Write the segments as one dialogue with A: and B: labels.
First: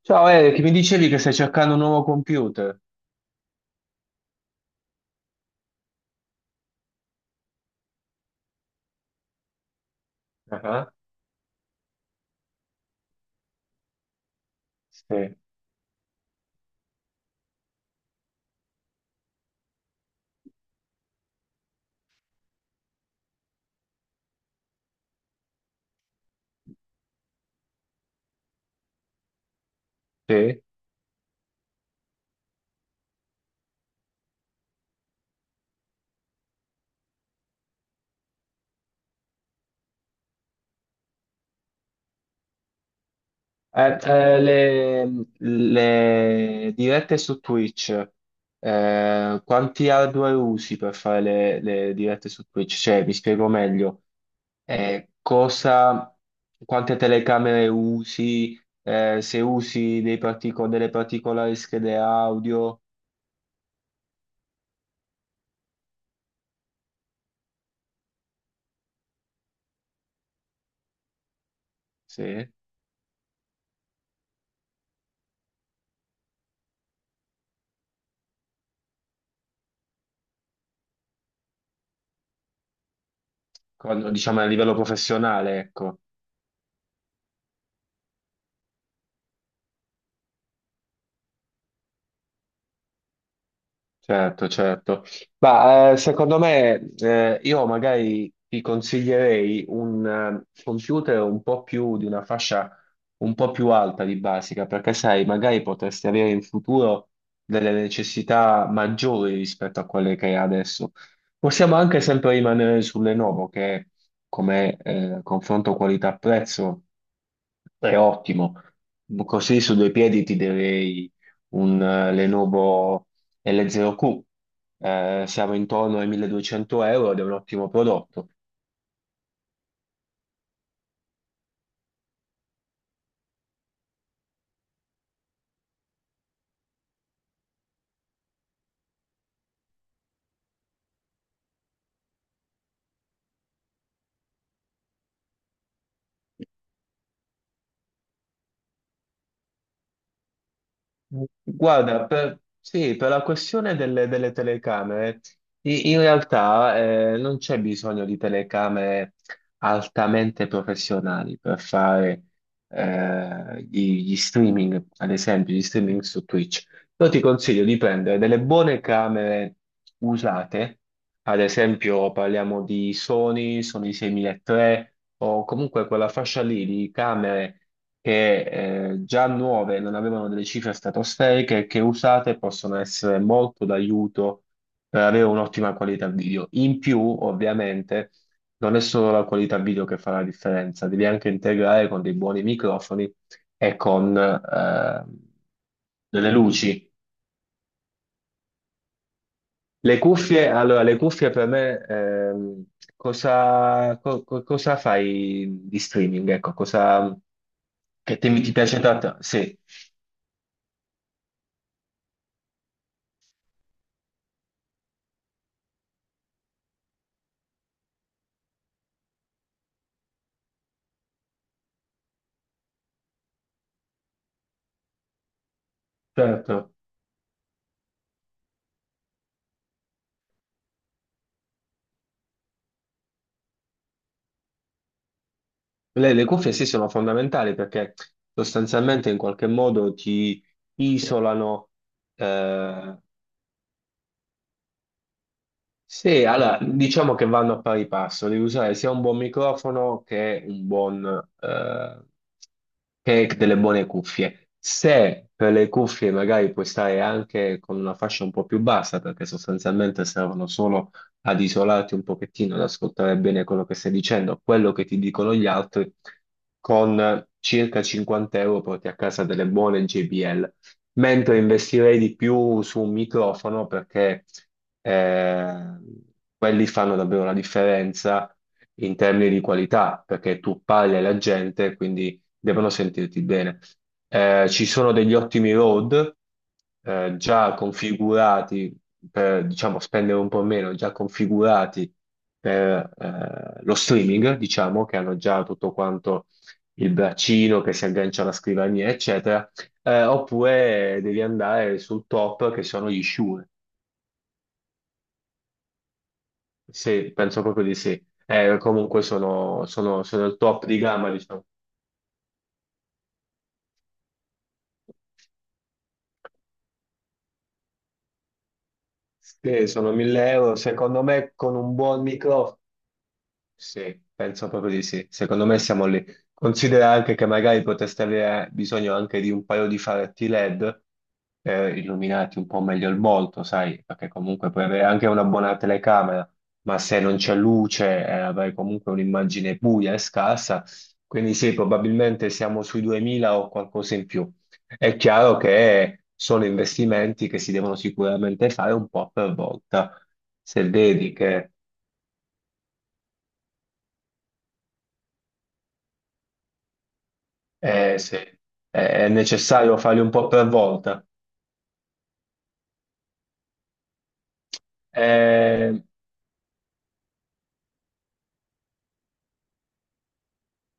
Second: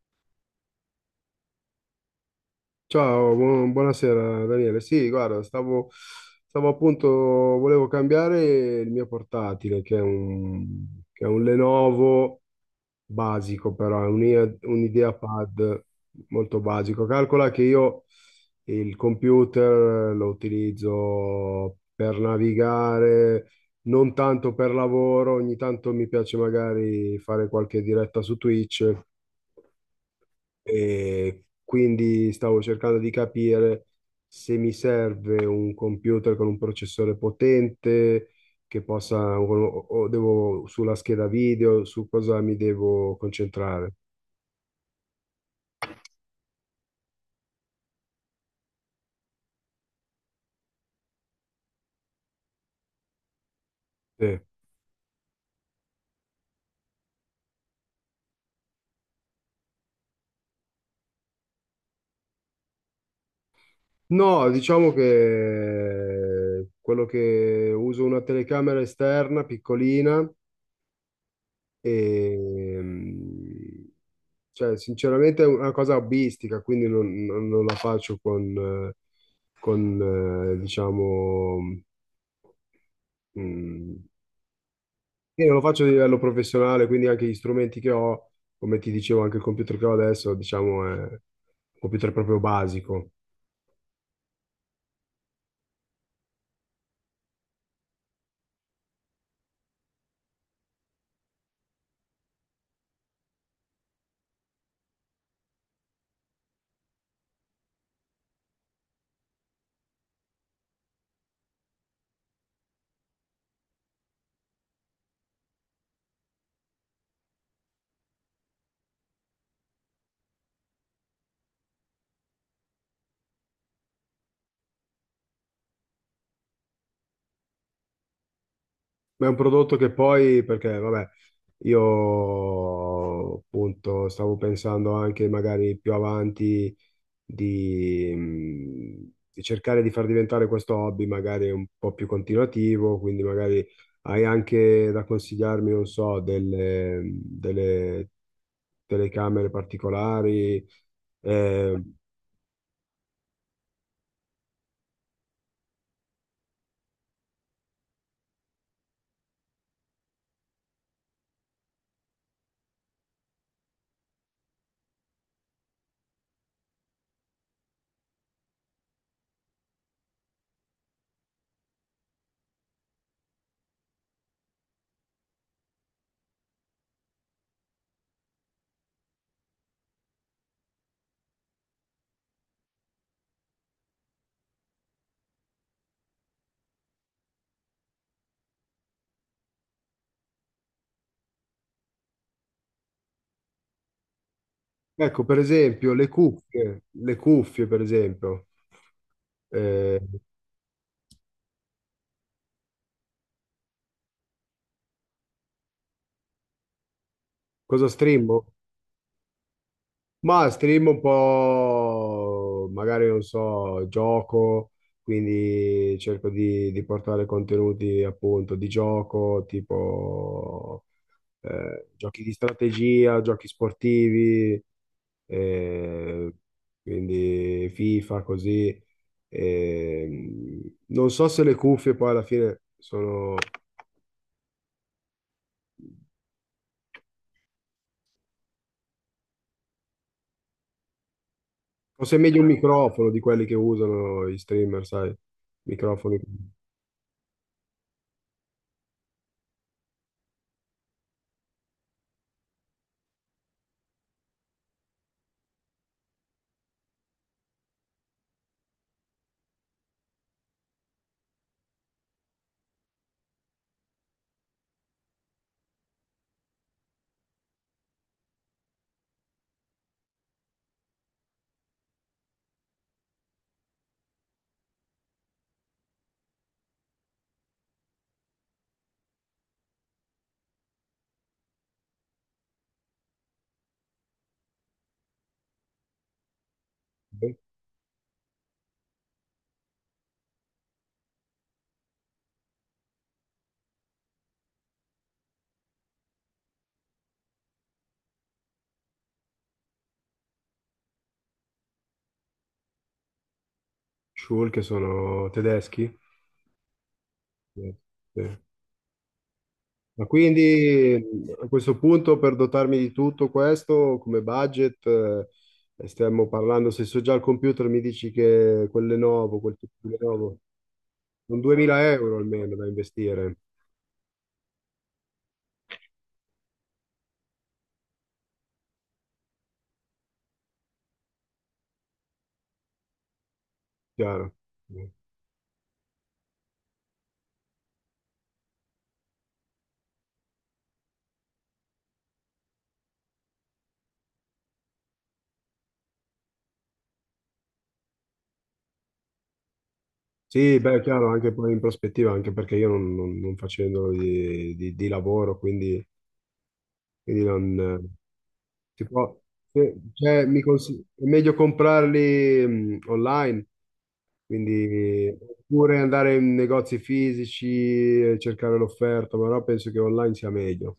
A: Ciao Eric, mi dicevi che stai cercando un nuovo computer?
B: Ciao, buonasera Daniele. Sì, guarda, volevo cambiare il mio portatile,
A: Ah,
B: che è un Lenovo basico, però è un
A: sì,
B: IdeaPad molto basico. Calcola che io il computer lo utilizzo per navigare, non tanto per lavoro, ogni tanto mi piace magari fare qualche diretta su Twitch.
A: sì.
B: E quindi stavo cercando di capire se mi serve un computer con un processore potente, che possa, o devo sulla scheda video, su cosa mi devo concentrare.
A: Le dirette su Twitch, quanti hardware usi per fare le dirette su Twitch? Cioè, mi spiego meglio,
B: Sì.
A: eh, cosa, quante telecamere usi, se usi dei delle particolari schede audio,
B: No, diciamo che quello che uso una telecamera esterna piccolina
A: sì.
B: e, cioè, sinceramente è una cosa hobbistica, quindi non la faccio con, diciamo, Mm.
A: Diciamo a livello
B: io non lo
A: professionale,
B: faccio a
A: ecco.
B: livello professionale, quindi anche gli strumenti che ho, come ti dicevo, anche il computer che ho adesso, diciamo, è un computer proprio basico.
A: Certo, certo. Ma secondo me io magari ti consiglierei un computer un po' più di una fascia un po' più alta di basica, perché sai, magari potresti avere in futuro delle necessità maggiori rispetto a quelle che hai adesso. Possiamo anche sempre rimanere su Lenovo, che come confronto qualità-prezzo è ottimo. Così su due piedi ti direi un Lenovo L0Q, siamo intorno ai 1200 euro ed è un ottimo prodotto.
B: Ma è un prodotto che poi, perché, vabbè, io appunto stavo pensando anche magari più avanti di cercare di far diventare questo hobby magari un po' più continuativo, quindi magari hai anche da consigliarmi, non so, delle telecamere particolari. Eh,
A: Guarda, sì, per la questione delle telecamere, in realtà non c'è bisogno di telecamere altamente professionali per fare gli streaming, ad esempio, gli streaming su Twitch. Io ti consiglio di prendere delle buone camere usate, ad esempio parliamo di Sony, Sony 6003, o comunque quella fascia lì di camere che già nuove non avevano delle cifre stratosferiche e che usate possono essere molto d'aiuto per avere un'ottima qualità video. In più, ovviamente, non è solo la qualità video che fa la differenza, devi anche integrare con dei buoni microfoni e con
B: ecco, per esempio,
A: delle luci.
B: le cuffie, per esempio.
A: Le
B: Eh,
A: cuffie, allora, le cuffie per me, cosa fai di streaming? Ecco,
B: cosa
A: che temi
B: streamo?
A: ti di piace streaming tanto? Sì.
B: Ma stream un po', magari non so, gioco, quindi cerco di portare contenuti appunto di gioco, tipo giochi di strategia, giochi sportivi, eh,
A: Certo.
B: quindi FIFA così. Non so se le cuffie poi alla fine sono...
A: Le cuffie sì sono fondamentali perché sostanzialmente in qualche modo ti isolano.
B: Forse è meglio un
A: eh,
B: microfono di quelli che usano i streamer, sai? Microfoni.
A: sì allora diciamo che vanno a pari passo, devi usare sia un buon microfono che un buon, Cake delle buone cuffie. Se per le cuffie magari puoi stare anche con una fascia un po' più bassa, perché sostanzialmente servono solo ad isolarti un pochettino, ad ascoltare bene quello che stai dicendo, quello che ti dicono gli altri, con circa 50 euro porti a casa delle buone JBL. Mentre investirei di più su un microfono perché eh, quelli fanno davvero la differenza in termini di qualità, perché tu parli alla gente, quindi devono sentirti bene. Ci sono degli ottimi road già configurati per, diciamo, spendere un po' meno, già configurati per lo streaming, diciamo, che hanno già tutto quanto il braccino che si aggancia alla scrivania, eccetera. Oppure devi andare sul top che sono gli Shure.
B: Schul, che sono tedeschi.
A: Sì, penso proprio
B: Sì.
A: di sì.
B: Sì.
A: Comunque sono, sono
B: Ma
A: sono il top di
B: quindi
A: gamma, diciamo.
B: a questo punto, per dotarmi di tutto questo, come budget, stiamo parlando, se so già al computer mi dici che quel Lenovo, quel
A: Sì,
B: tipo di
A: sono 1000
B: Lenovo,
A: euro. Secondo me
B: un
A: con un
B: 2000
A: buon
B: euro almeno
A: microfono
B: da investire,
A: sì, penso proprio di sì. Secondo me siamo lì. Considera anche che magari potreste avere bisogno anche di un paio di faretti LED per illuminarti un po' meglio il volto, sai, perché
B: chiaro.
A: comunque puoi avere anche una buona telecamera, ma se non c'è luce, avrai comunque un'immagine buia e scarsa. Quindi sì, probabilmente siamo sui 2000 o qualcosa in più. È chiaro che sono investimenti che si devono sicuramente fare un po' per volta.
B: Sì,
A: Se
B: beh, chiaro,
A: vedi
B: anche
A: che.
B: poi in prospettiva, anche perché io non facendo di, di lavoro, quindi, quindi non
A: Eh sì,
B: si
A: è
B: può,
A: necessario farli un
B: cioè,
A: po' per
B: è
A: volta.
B: meglio comprarli online, quindi,
A: Eh,
B: oppure andare in negozi fisici, cercare l'offerta, però penso che online sia meglio.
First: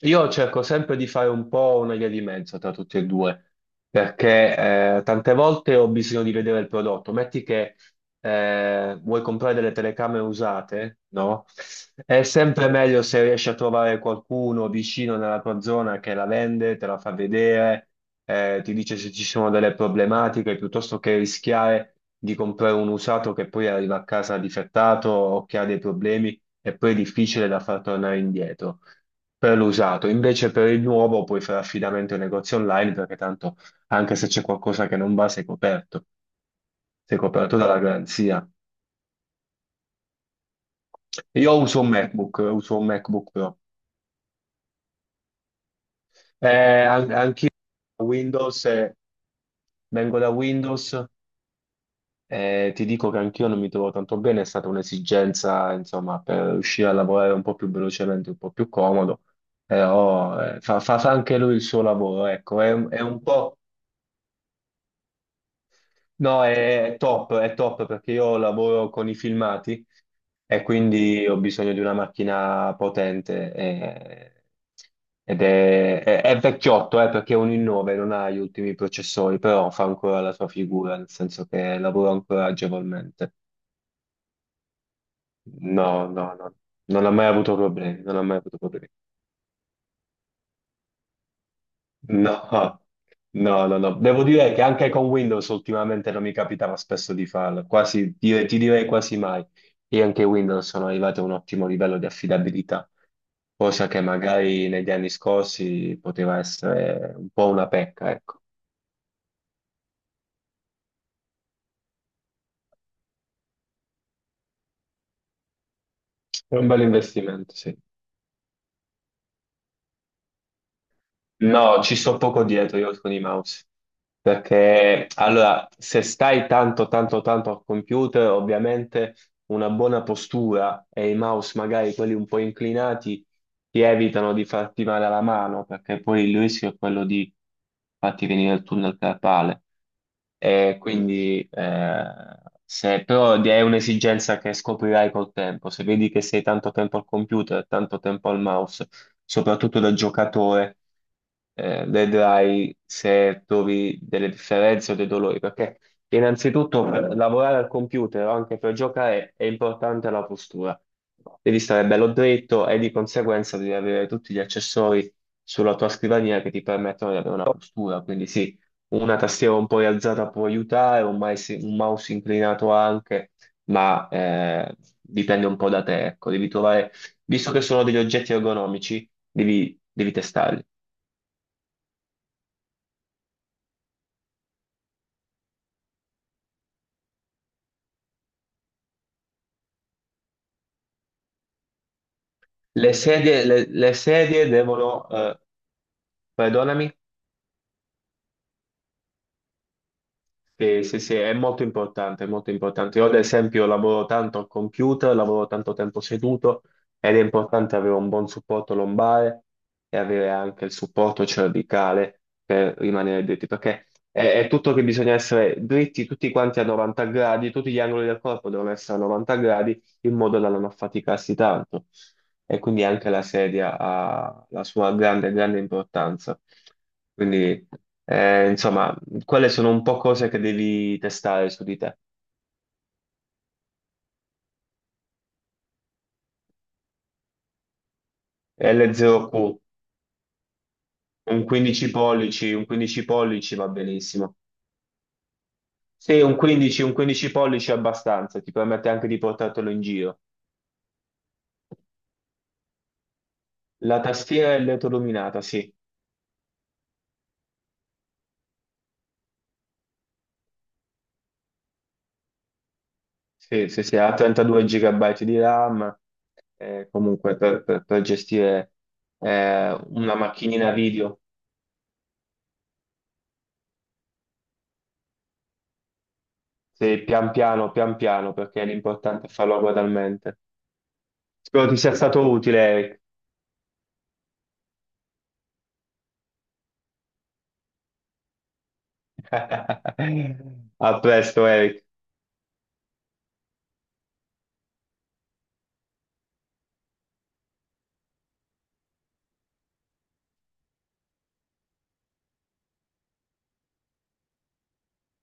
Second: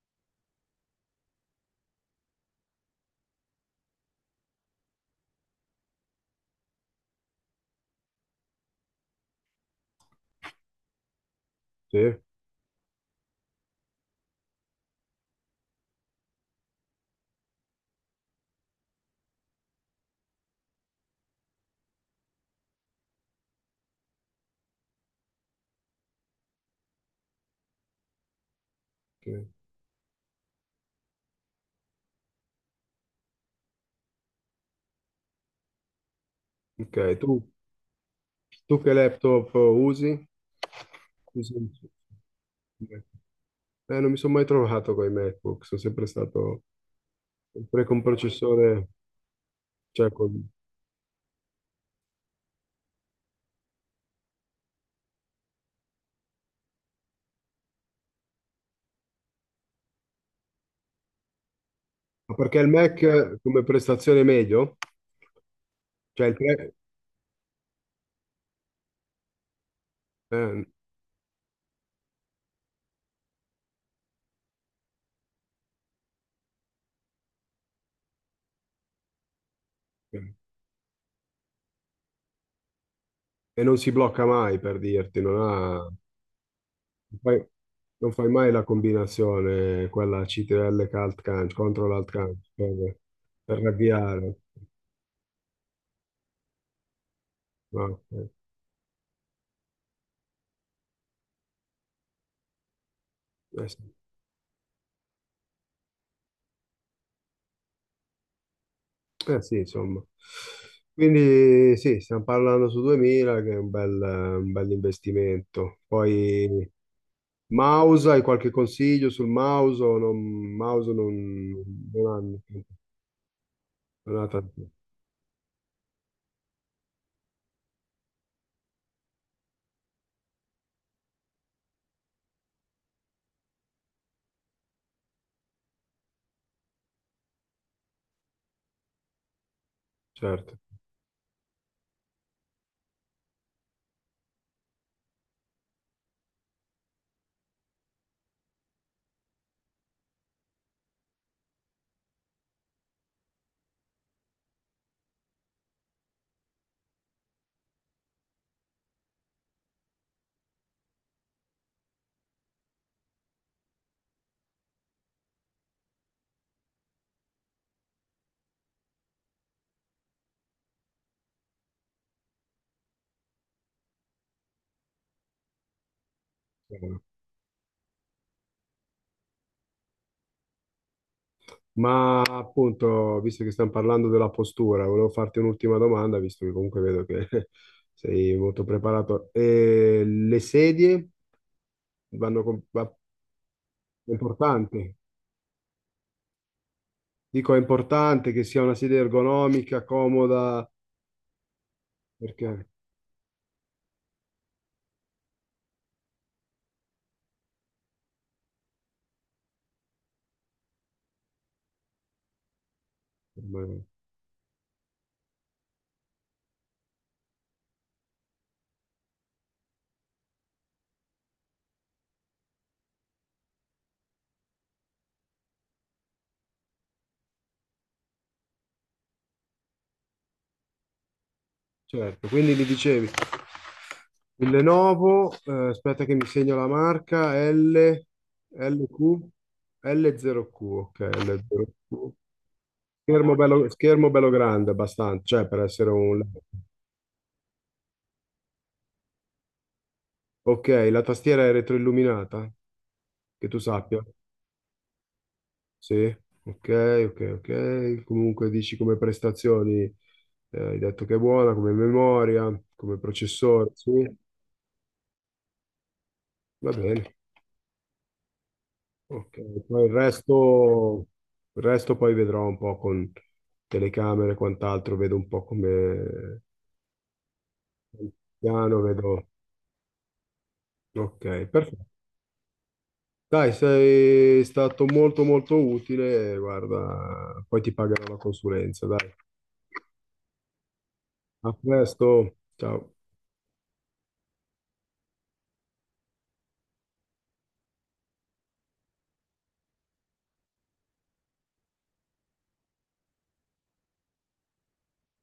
A: io cerco sempre di fare un po' una via di mezzo tra tutti e due, perché tante volte ho bisogno di vedere il prodotto. Metti che vuoi comprare delle telecamere usate, no?
B: Sì?
A: È sempre meglio se riesci a trovare qualcuno vicino nella tua zona che la vende, te la fa vedere, ti dice se ci sono delle problematiche, piuttosto che rischiare di comprare un usato che poi arriva a casa difettato o che ha dei problemi e poi è difficile da far tornare indietro.
B: Ok,
A: Per l'usato, invece per il nuovo puoi fare affidamento ai negozi online perché tanto anche se c'è qualcosa che non va, sei
B: ok, tu,
A: coperto dalla garanzia.
B: tu che laptop usi? Usi
A: Io
B: un-
A: uso un MacBook Pro.
B: Non mi sono mai trovato con i MacBook, sono sempre stato
A: Eh, anch'io
B: sempre con
A: Windows,
B: processore, cioè
A: vengo da
B: con-
A: Windows e ti dico che anch'io non mi trovo tanto bene, è stata un'esigenza, insomma, per riuscire a lavorare un po' più velocemente, un po' più comodo, però fa anche lui il suo lavoro,
B: ma perché
A: ecco,
B: il
A: è
B: Mac
A: un po'.
B: come prestazione è meglio? Cioè il
A: No,
B: pre-
A: è top perché io lavoro con i filmati e
B: eh,
A: quindi ho bisogno di una macchina potente ed è vecchiotto, perché è un i9, non ha gli ultimi processori, però fa ancora la
B: ok.
A: sua figura, nel senso che lavora ancora agevolmente.
B: E non si blocca mai per dirti, non ha...
A: No, no, no, non ha mai
B: fai,
A: avuto problemi,
B: non
A: non ha
B: fai
A: mai
B: mai
A: avuto
B: la
A: problemi.
B: combinazione, quella CTRL che alt canc, control alt canc,
A: No,
B: per
A: no, no, no. Devo
B: avviare.
A: dire che anche con Windows ultimamente non mi capitava spesso di farlo,
B: No,
A: quasi, ti direi quasi mai. Io anche Windows sono arrivato a un ottimo livello di affidabilità,
B: eh sì,
A: cosa che magari negli anni scorsi poteva essere un po' una pecca, ecco.
B: eh sì, insomma. Quindi sì, stiamo parlando su 2000, che è un bel investimento.
A: È
B: Poi
A: un bel investimento, sì.
B: mouse, hai qualche consiglio sul mouse? O non- mouse non,
A: No, ci
B: non
A: sto
B: hanno,
A: poco dietro io con i mouse.
B: non ha tanto,
A: Perché allora, se stai tanto, tanto, tanto al computer, ovviamente una buona postura e i mouse magari quelli un po' inclinati ti evitano di farti male alla mano, perché poi il rischio è quello di farti venire il tunnel carpale.
B: certo.
A: E quindi, se però è un'esigenza che scoprirai col tempo, se vedi che sei tanto tempo al computer, tanto tempo al mouse, soprattutto da giocatore, vedrai se trovi delle differenze o dei dolori, perché innanzitutto, per lavorare al computer o anche per giocare è importante la postura. Devi stare bello dritto e di conseguenza devi avere tutti gli accessori sulla tua scrivania che ti permettono di avere una postura. Quindi sì, una tastiera un po' rialzata può aiutare, un mouse inclinato anche, ma dipende un po' da te. Ecco, devi trovare, visto che sono degli oggetti ergonomici, devi testarli.
B: Ma appunto, visto che stiamo parlando della postura, volevo farti un'ultima domanda, visto che comunque vedo che sei molto preparato. Le sedie vanno con...
A: Le sedie, le
B: è
A: sedie
B: importante.
A: devono, perdonami.
B: Dico, è importante che sia una sedia ergonomica, comoda,
A: Sì, sì, sì, è molto importante, è molto
B: perché...
A: importante. Io ad esempio lavoro tanto al computer, lavoro tanto tempo seduto ed è importante avere un buon supporto lombare e avere anche il supporto cervicale per rimanere dritti, perché è tutto che bisogna essere dritti tutti quanti a 90 gradi, tutti gli angoli del corpo devono essere a 90 gradi in modo da non affaticarsi tanto. E quindi anche la sedia ha la sua grande, grande importanza. Quindi. Insomma, quelle sono un po' cose che devi testare su di te.
B: Certo, quindi mi dicevi, il Lenovo, aspetta che mi segno la marca, L, LQ,
A: L0Q,
B: L0Q, ok,
A: un 15
B: L0Q.
A: pollici, un 15 pollici va
B: Schermo bello
A: benissimo.
B: grande, abbastanza, cioè per essere un...
A: Sì, un 15, un 15 pollici è abbastanza, ti permette anche di portartelo in giro.
B: Ok, la tastiera è retroilluminata, che tu
A: La
B: sappia.
A: tastiera è LED illuminata, sì.
B: Sì, ok, ok, ok. Comunque dici come prestazioni, hai detto che è buona, come memoria, come
A: Sì,
B: processore,
A: sì,
B: sì,
A: sì, ha 32 GB di RAM,
B: va bene.
A: comunque per gestire
B: Ok, poi
A: una macchinina video,
B: il resto poi vedrò un po' con telecamere e quant'altro, vedo un po' come
A: sì, pian piano, perché
B: piano, vedo...
A: l'importante è farlo gradualmente.
B: Ok,
A: Spero ti
B: perfetto.
A: sia stato utile, Eric.
B: Dai, sei stato molto molto utile, guarda, poi ti pagherò la consulenza, dai.
A: A presto,
B: A
A: Eric.
B: presto, ciao.